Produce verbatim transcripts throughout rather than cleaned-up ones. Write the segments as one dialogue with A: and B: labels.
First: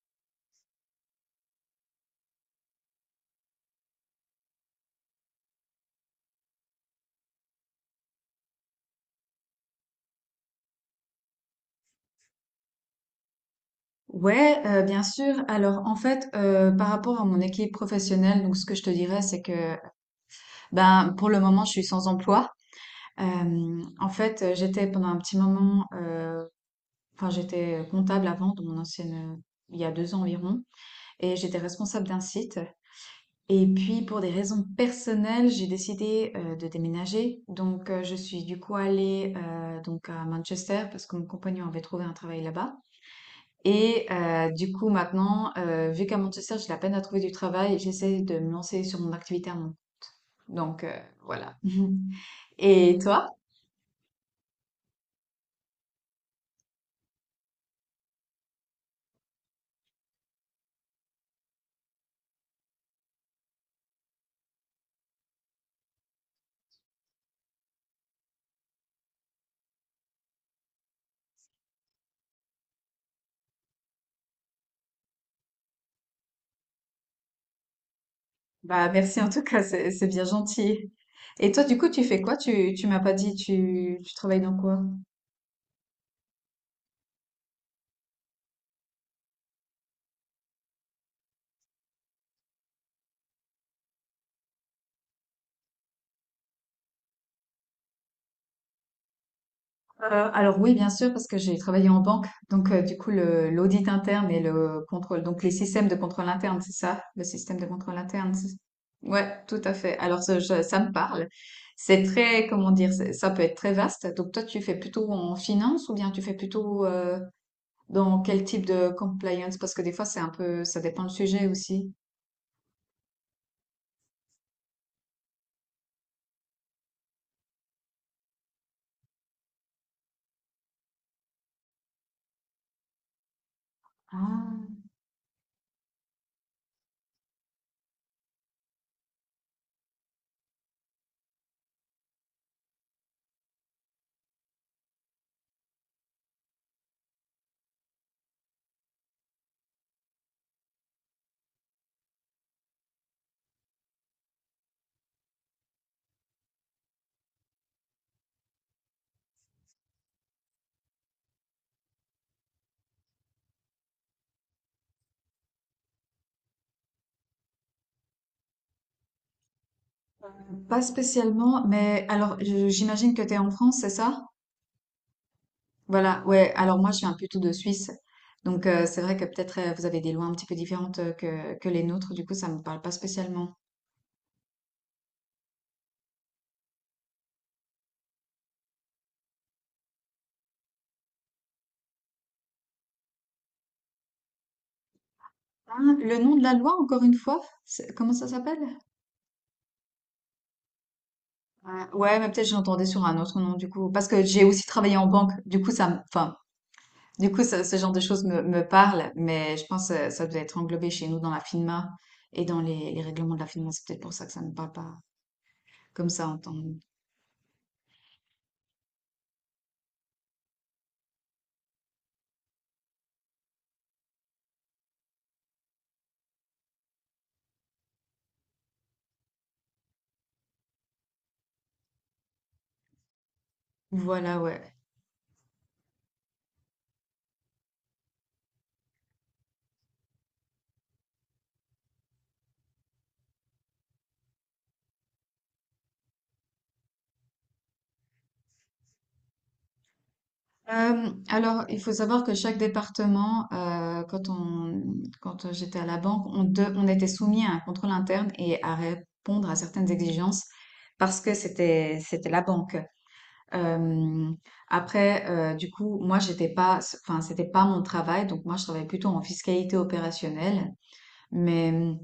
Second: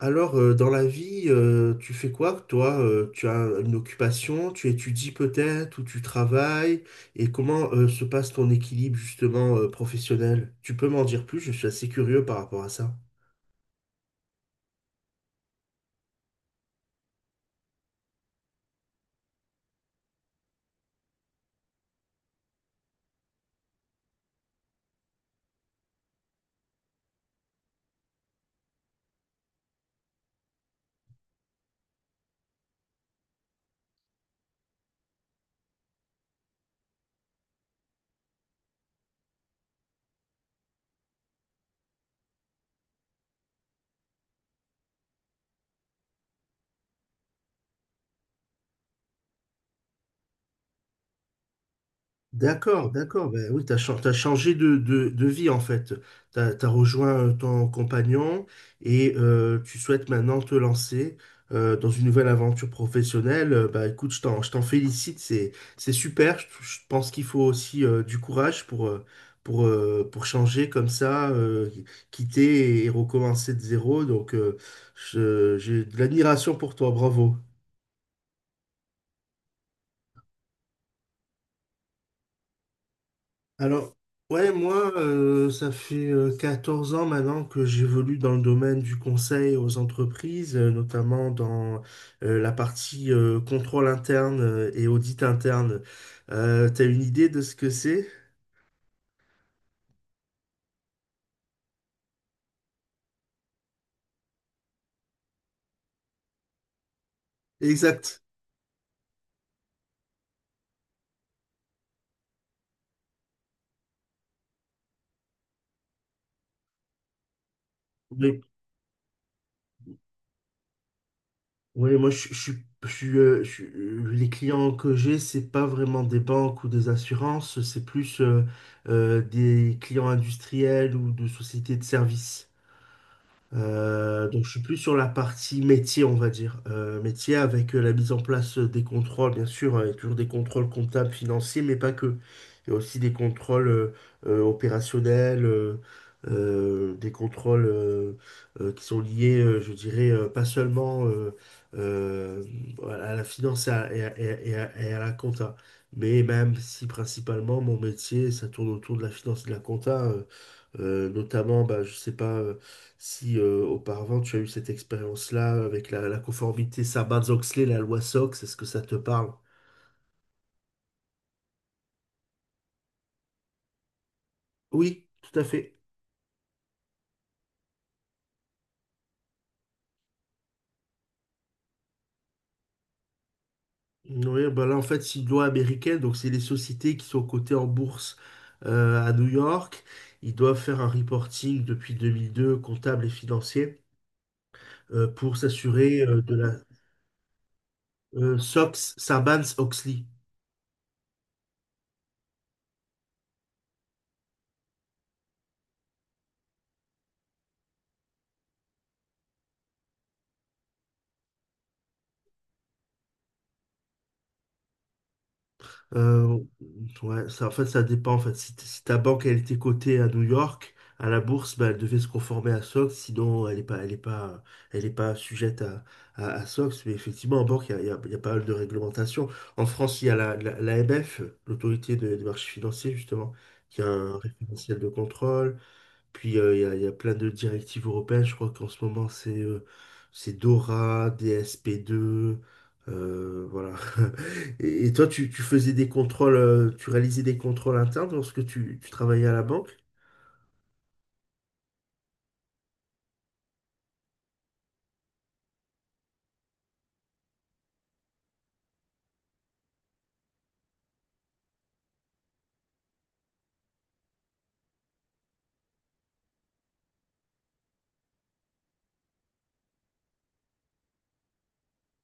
A: Alors, euh, dans la vie, euh, tu fais quoi, toi? Euh, tu as une occupation, tu étudies peut-être ou tu travailles? Et comment euh, se passe ton équilibre justement euh, professionnel? Tu peux m'en dire plus, je suis assez curieux par rapport à ça.
B: Ouais, heu, bien sûr. Alors, en fait, heu, par rapport à mon équipe professionnelle, donc ce que je te dirais, c'est que, ben, pour le moment, je suis sans emploi. Hem, en fait, heu, j'étais pendant un petit moment, heu, enfin, j'étais comptable avant dans mon ancienne, il y a deux ans environ, et j'étais responsable d'un site. Et puis pour des raisons personnelles, j'ai décidé, heu, de déménager. Donc, heu, je suis du coup allée, heu, donc à Manchester parce que mon compagnon avait trouvé un travail là-bas. Et heu, du coup maintenant, heu, vu qu'à Manchester, j'ai de la peine à trouver du travail, j'essaie de me lancer sur mon activité à mon… Donc heu, voilà.
A: D'accord,
B: Et toi?
A: d'accord. Ben oui, t'as, chan- t'as changé de, de, de vie en fait. T'as, t'as rejoint euh, ton compagnon et euh, tu souhaites maintenant te lancer euh, dans une nouvelle aventure professionnelle. Euh, Bah écoute, je t'en, je t'en félicite, c'est, c'est super. Je, je pense qu'il faut aussi euh, du courage pour, euh, pour, euh, pour changer comme ça, euh, quitter et recommencer de zéro. Donc euh, je- j'ai de l'admiration pour toi, bravo.
B: Bah, merci en tout cas, c'est c'est bien gentil. Et toi, du coup, tu fais quoi? Tu tu m'as pas dit,
A: Alors,
B: tu tu travailles
A: ouais,
B: dans quoi?
A: moi, euh, ça fait euh, quatorze ans maintenant que j'évolue dans le domaine du conseil aux entreprises, euh, notamment dans euh, la partie euh, contrôle interne euh, et audit interne. Euh, t'as une idée de ce que c'est?
B: Euh, alors oui, bien sûr, parce que j'ai travaillé en banque, donc euh, du coup le l'audit interne et le contrôle, donc les systèmes de contrôle interne, c'est ça, le système de contrôle
A: Exact.
B: interne. c'est- Ouais, tout à fait. Alors ça, je- ça me parle. C'est très, comment dire, c'est- ça peut être très vaste. Donc toi, tu fais plutôt en finance ou bien tu fais plutôt euh, dans
A: Oui,
B: quel type de compliance? Parce que des fois, c'est un peu, ça dépend le sujet aussi.
A: oui, moi, je, je suis, je suis, euh, je suis- euh, les clients que j'ai, c'est pas vraiment des banques ou des assurances, c'est plus euh, euh, des clients industriels ou de sociétés de services. Euh, donc je
B: Ah.
A: suis plus sur la partie métier, on va dire. Euh, métier avec euh, la mise en place des contrôles, bien sûr, euh, il y a toujours des contrôles comptables, financiers, mais pas que. Il y a aussi des contrôles euh, euh, opérationnels, euh, euh, des contrôles euh, euh, qui sont liés, euh, je dirais, euh, pas seulement euh, euh, à la finance et à, et à- et à- et à et à la compta. Mais même si principalement mon métier, ça tourne autour de la finance et de la compta, euh, euh, notamment, bah, je sais pas. euh, Si euh, auparavant tu as eu cette expérience-là avec la, la conformité Sarbanes-Oxley, la loi SOX, est-ce que ça te parle?
B: Pas spécialement, mais alors je- j'imagine que tu es en France, c'est ça?
A: Oui, tout à fait.
B: Voilà, ouais. Alors moi, je suis un peu tout de Suisse. Donc euh, c'est vrai que peut-être euh, vous avez des lois un petit peu différentes euh, que, que les nôtres. Du coup, ça me parle pas spécialement.
A: Oui, bah là en fait c'est une loi américaine, donc c'est les sociétés qui sont cotées en bourse euh, à New York. Ils doivent faire un reporting depuis deux mille deux, comptable et financier, euh, pour
B: Ah,
A: s'assurer
B: le
A: euh, de
B: nom de
A: la
B: la loi, encore une fois, c'est- comment ça
A: euh,
B: s'appelle?
A: SOX, Sarbanes-Oxley.
B: Ah, ouais, mais peut-être j'entendais sur un autre nom, du coup. Parce que j'ai aussi travaillé en banque. Du coup, ça, me- enfin, du coup, ça- ce genre de choses me, me parle. Mais je pense que ça devait être englobé chez nous dans la FINMA et dans les, les règlements de la FINMA. C'est peut-être pour ça que ça ne me parle pas comme ça
A: Euh,
B: en temps.
A: ouais, ça, en fait, ça dépend. En fait, si, t- si ta banque elle était cotée à New York, à la bourse, bah, elle devait se conformer à SOX, sinon elle est pas, elle est pas, elle est pas sujette à, à, à SOX. Mais effectivement, en banque, il y a, il y a- il y a pas mal de réglementations. En France, il y a la, la, l'A M F, l'Autorité de- des marchés financiers, justement, qui a un
B: Voilà, ouais.
A: référentiel de contrôle. Puis euh, il y a, il y a plein de directives européennes. Je crois qu'en ce moment, c'est euh, c'est DORA, D S P deux. Euh, voilà. Et, et toi, tu, tu faisais des contrôles, euh, tu réalisais des contrôles internes lorsque tu, tu travaillais à la banque?
B: Euh, alors, il faut savoir que chaque département, euh, quand on, quand j'étais à la banque, on, de- on était soumis à un contrôle interne et à répondre à certaines exigences parce que c'était, c'était la banque. Euh, après, euh, du coup, moi, j'étais pas, enfin, c'était pas mon travail, donc moi, je travaillais plutôt en fiscalité opérationnelle, mais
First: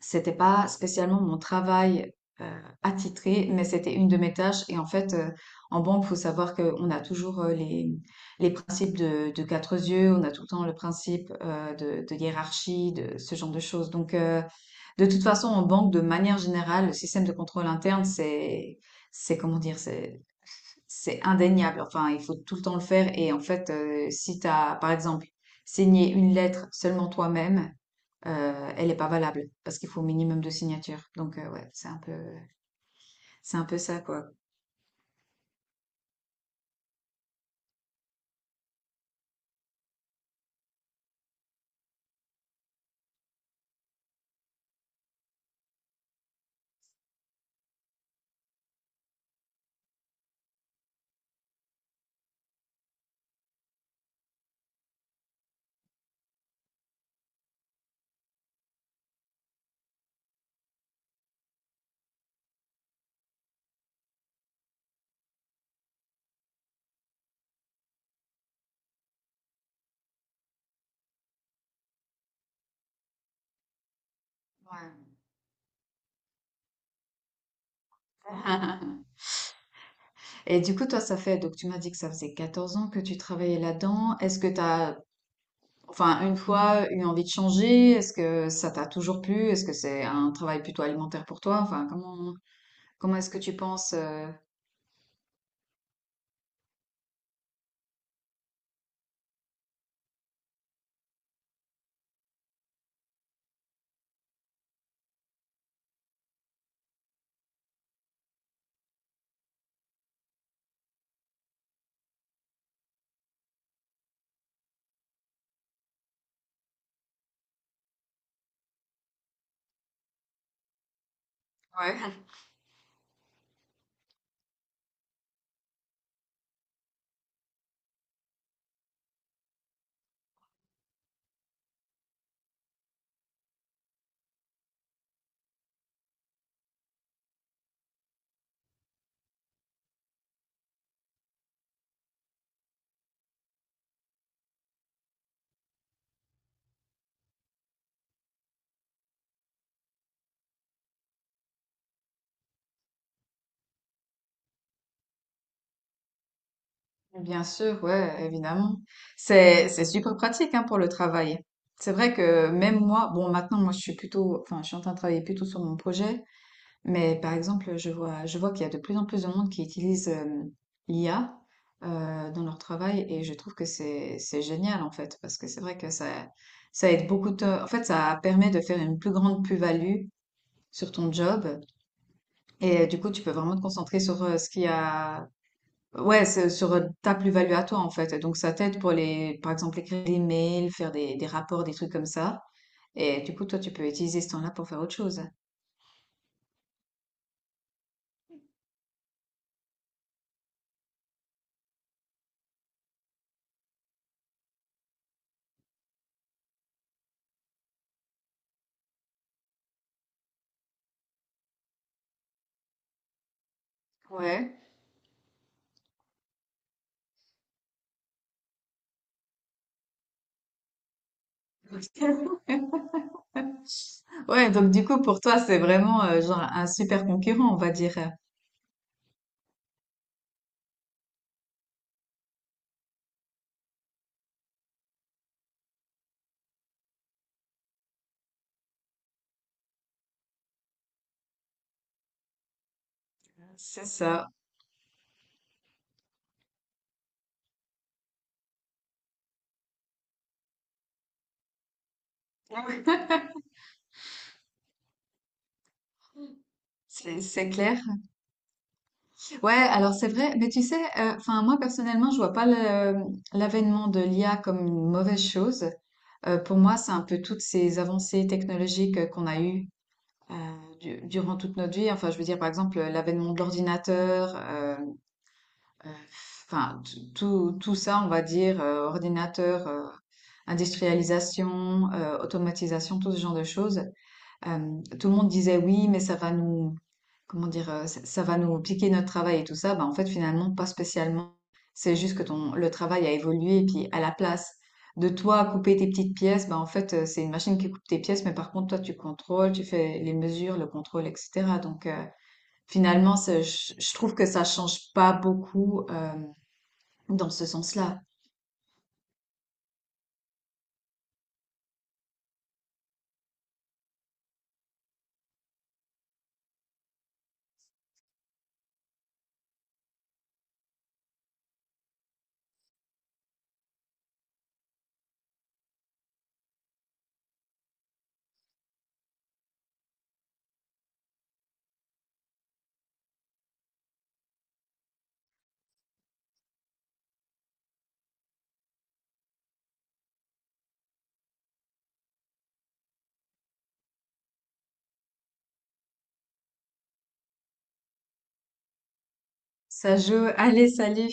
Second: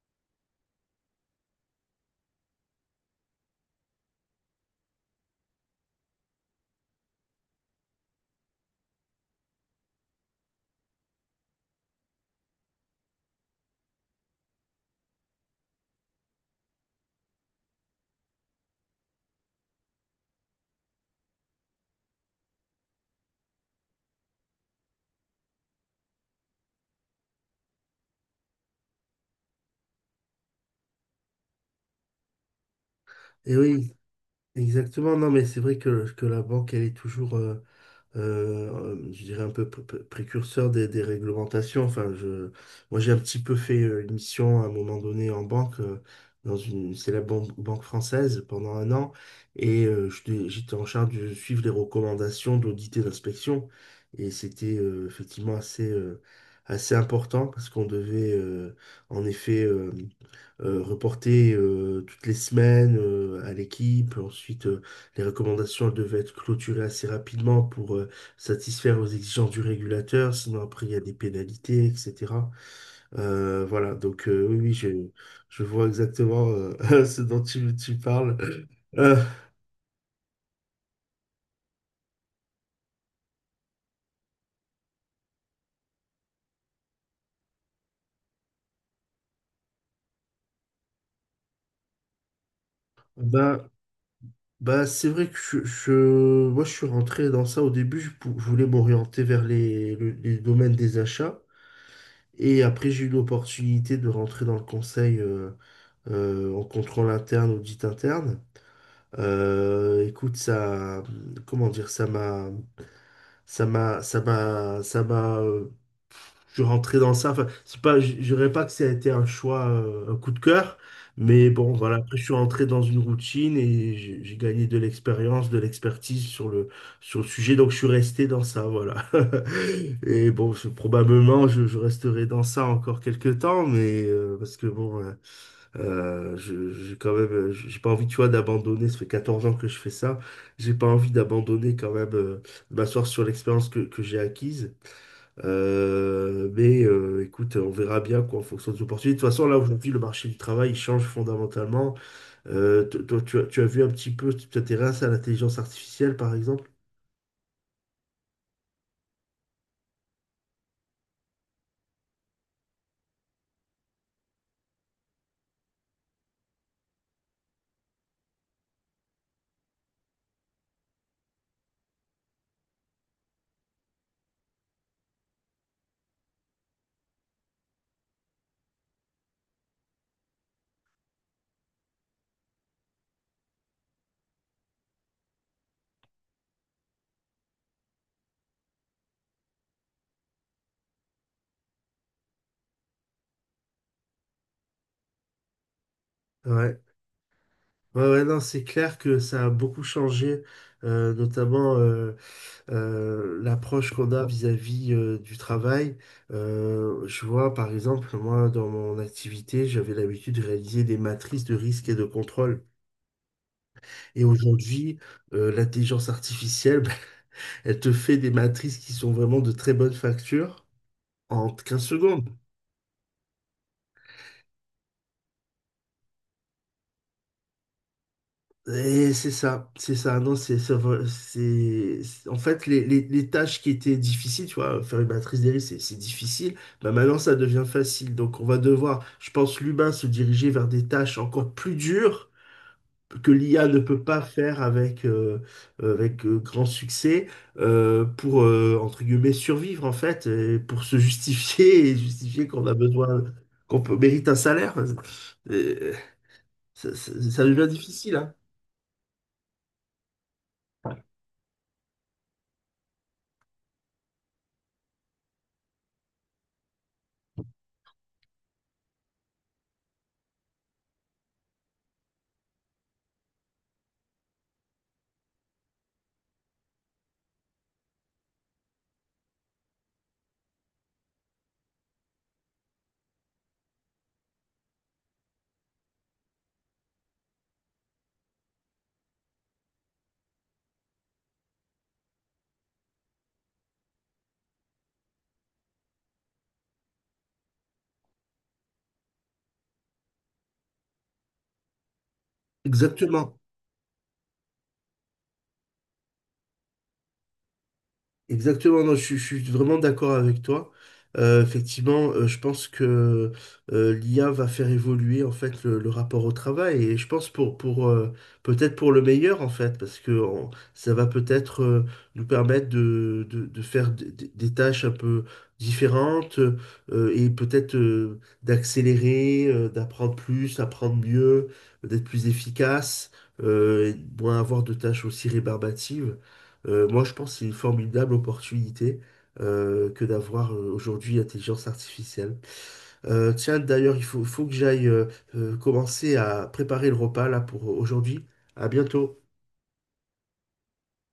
B: c'était pas spécialement mon travail euh, attitré, mais c'était une de mes tâches. Et en fait, euh, en banque, faut savoir qu'on a toujours euh, les, les principes de, de quatre yeux, on a tout le temps le principe euh, de, de hiérarchie, de ce genre de choses. Donc, euh, de toute façon, en banque, de manière générale, le système de contrôle interne, c'est, c'est comment dire, c'est, c'est indéniable. Enfin, il faut tout le temps le faire. Et en fait, euh, si tu as, par exemple, signé une lettre seulement toi-même, euh, elle n'est pas valable parce qu'il faut au minimum de signatures. Donc, euh, ouais, c'est un peu,
A: Et
B: c'est un peu
A: oui,
B: ça, quoi.
A: exactement. Non, mais c'est vrai que, que la banque, elle est toujours, euh, euh, je dirais un peu pr- pr- précurseur des, des réglementations. Enfin, je, moi, j'ai un petit peu fait euh, une mission à un moment donné en banque, euh, dans une célèbre ban- banque française pendant un an, et euh, j'étais j'étais en charge de suivre les recommandations d'audit et d'inspection. Et c'était euh, effectivement assez, euh, assez important parce qu'on devait euh, en effet euh, euh, reportées euh, toutes les semaines euh, à l'équipe. Ensuite, euh, les recommandations, elles devaient être clôturées assez rapidement pour euh, satisfaire aux exigences du régulateur. Sinon, après, il y a des pénalités, et cætera. Euh, voilà, donc euh, oui, oui, je,
B: Ouais.
A: je vois exactement euh, ce dont tu, tu parles. Euh,
B: Et du coup, toi, ça fait, donc tu m'as dit que ça faisait quatorze ans que tu travaillais là-dedans. Est-ce que tu as, enfin, une fois eu envie de changer? Est-ce que ça t'a toujours plu? Est-ce que c'est un travail plutôt alimentaire pour toi? Enfin, comment, comment est-ce que tu
A: ben,
B: penses, euh,
A: ben, c'est vrai que je, je- moi, je suis rentré dans ça au début. Je, pou- je voulais m'orienter vers les, le- les domaines des achats. Et après, j'ai eu l'opportunité de rentrer dans le conseil euh, euh, en contrôle interne, audit interne. Euh, écoute, ça, comment dire, ça m'a, ça m'a, ça m'a, ça m'a, euh, je suis rentré dans ça. Enfin, c'est pas, je je dirais pas que ça a été un choix, euh, un coup de cœur, mais bon,
B: Ouais.
A: voilà. Après, je suis rentré dans une routine et j'ai j'ai gagné de l'expérience, de l'expertise sur le, sur le sujet. Donc, je suis resté dans ça, voilà. Et bon, c'est- probablement, je, je resterai dans ça encore quelques temps, mais euh, parce que bon. euh, euh, je- J'ai quand même, euh, j'ai pas envie, tu vois, d'abandonner. Ça fait quatorze ans que je fais ça. J'ai pas envie d'abandonner quand même, euh, de m'asseoir sur l'expérience que, que j'ai acquise. Euh, mais euh, écoute, on verra bien quoi en fonction des opportunités. De toute façon, là aujourd'hui, le marché du travail il change fondamentalement. Euh, to- toi, tu as, tu as vu un petit peu, tu t'intéresses à l'intelligence artificielle, par exemple?
B: Bien sûr, ouais, évidemment. C'est c'est super pratique hein, pour le travail. C'est vrai que même moi, bon maintenant moi je suis plutôt, enfin je suis en train de travailler plutôt sur mon projet. Mais par exemple, je vois, je vois qu'il y a de plus en plus de monde qui utilise euh, l'I A euh, dans leur travail et je trouve que c'est c'est génial en fait parce que c'est vrai que ça ça aide beaucoup de, en fait ça permet de faire une plus grande plus-value sur ton job, et euh, du coup tu peux vraiment te concentrer sur euh, ce qu'il y a, ouais c'est- sur euh, ta plus-value à toi en fait. Et donc ça t'aide pour les par exemple écrire des mails, faire des des rapports, des trucs comme ça, et du coup toi tu peux utiliser ce temps-là pour faire autre chose.
A: Ouais. Ouais, ouais, non, c'est clair que ça a beaucoup changé, euh, notamment. euh, euh, l'approche qu'on a vis-à-vis euh, du travail. Euh, je vois, par exemple, moi, dans mon activité, j'avais l'habitude de réaliser des matrices de risque et de contrôle. Et
B: Ouais.
A: aujourd'hui, euh, l'intelligence artificielle, elle te fait des matrices qui sont vraiment de très bonne facture en quinze secondes.
B: Ouais, donc du coup, pour toi, c'est vraiment euh, genre un super concurrent, on va dire.
A: Et c'est ça, c'est ça. Non, c'est, c'est, c'est- c'est- en fait les, les, les tâches qui étaient difficiles, tu vois, faire une matrice des risques, c'est c'est difficile. Bah maintenant, ça devient facile. Donc, on va devoir, je pense, l'humain se diriger vers des tâches encore plus dures que l'I A ne
B: C'est
A: peut pas
B: ça.
A: faire avec, euh, euh, avec euh, grand succès euh, pour, euh, entre guillemets, survivre, en fait, et pour se justifier et justifier qu'on a besoin, qu'on peut, mérite un salaire. Euh, ça,
B: C'est
A: ça- ça
B: c'est
A: devient
B: clair.
A: difficile, hein.
B: Ouais, alors c'est vrai, mais tu sais, euh, enfin moi personnellement, je vois pas le- l'avènement de l'I A comme une mauvaise chose. Euh, pour moi, c'est un peu toutes ces avancées technologiques euh, qu'on a eues heu, du durant toute notre vie. Enfin, je veux dire, par exemple, euh, l'avènement de l'ordinateur, heu heu, enfin, t tout tout ça, on va dire, heu, ordinateur, heu, industrialisation, heu, automatisation, tout ce genre de choses, euh, tout le monde disait oui, mais ça va nous, comment dire, euh, ça, ça va nous piquer notre travail et tout ça. Bah, en fait, finalement, pas spécialement. C'est juste que ton, le travail a évolué, et puis à la place de toi couper tes petites pièces, bah, en fait, euh, c'est une machine qui coupe tes pièces, mais par contre, toi, tu contrôles, tu fais les mesures, le contrôle, et cetera. Donc, euh, finalement,
A: Exactement.
B: ça- je, je trouve que ça change pas beaucoup, euh, dans ce sens-là.
A: Exactement, non, je, suis je suis vraiment d'accord avec toi. Euh, effectivement, euh, je pense que euh, l'I A va faire évoluer en fait le, le rapport au travail et je pense pour pour euh, peut-être pour le meilleur en fait parce que on- ça va peut-être euh, nous permettre de, de, de faire des des- des tâches un peu différentes euh, et peut-être euh, d'accélérer, euh, d'apprendre plus, apprendre mieux, d'être plus efficace, euh, et moins avoir de tâches aussi rébarbatives. Euh, moi, je pense que c'est une formidable opportunité euh, que d'avoir euh, aujourd'hui l'intelligence artificielle. Euh, tiens, d'ailleurs, il faut, faut que j'aille euh, euh, commencer à préparer le repas là pour aujourd'hui. À bientôt.
B: Ça joue. Allez, salut!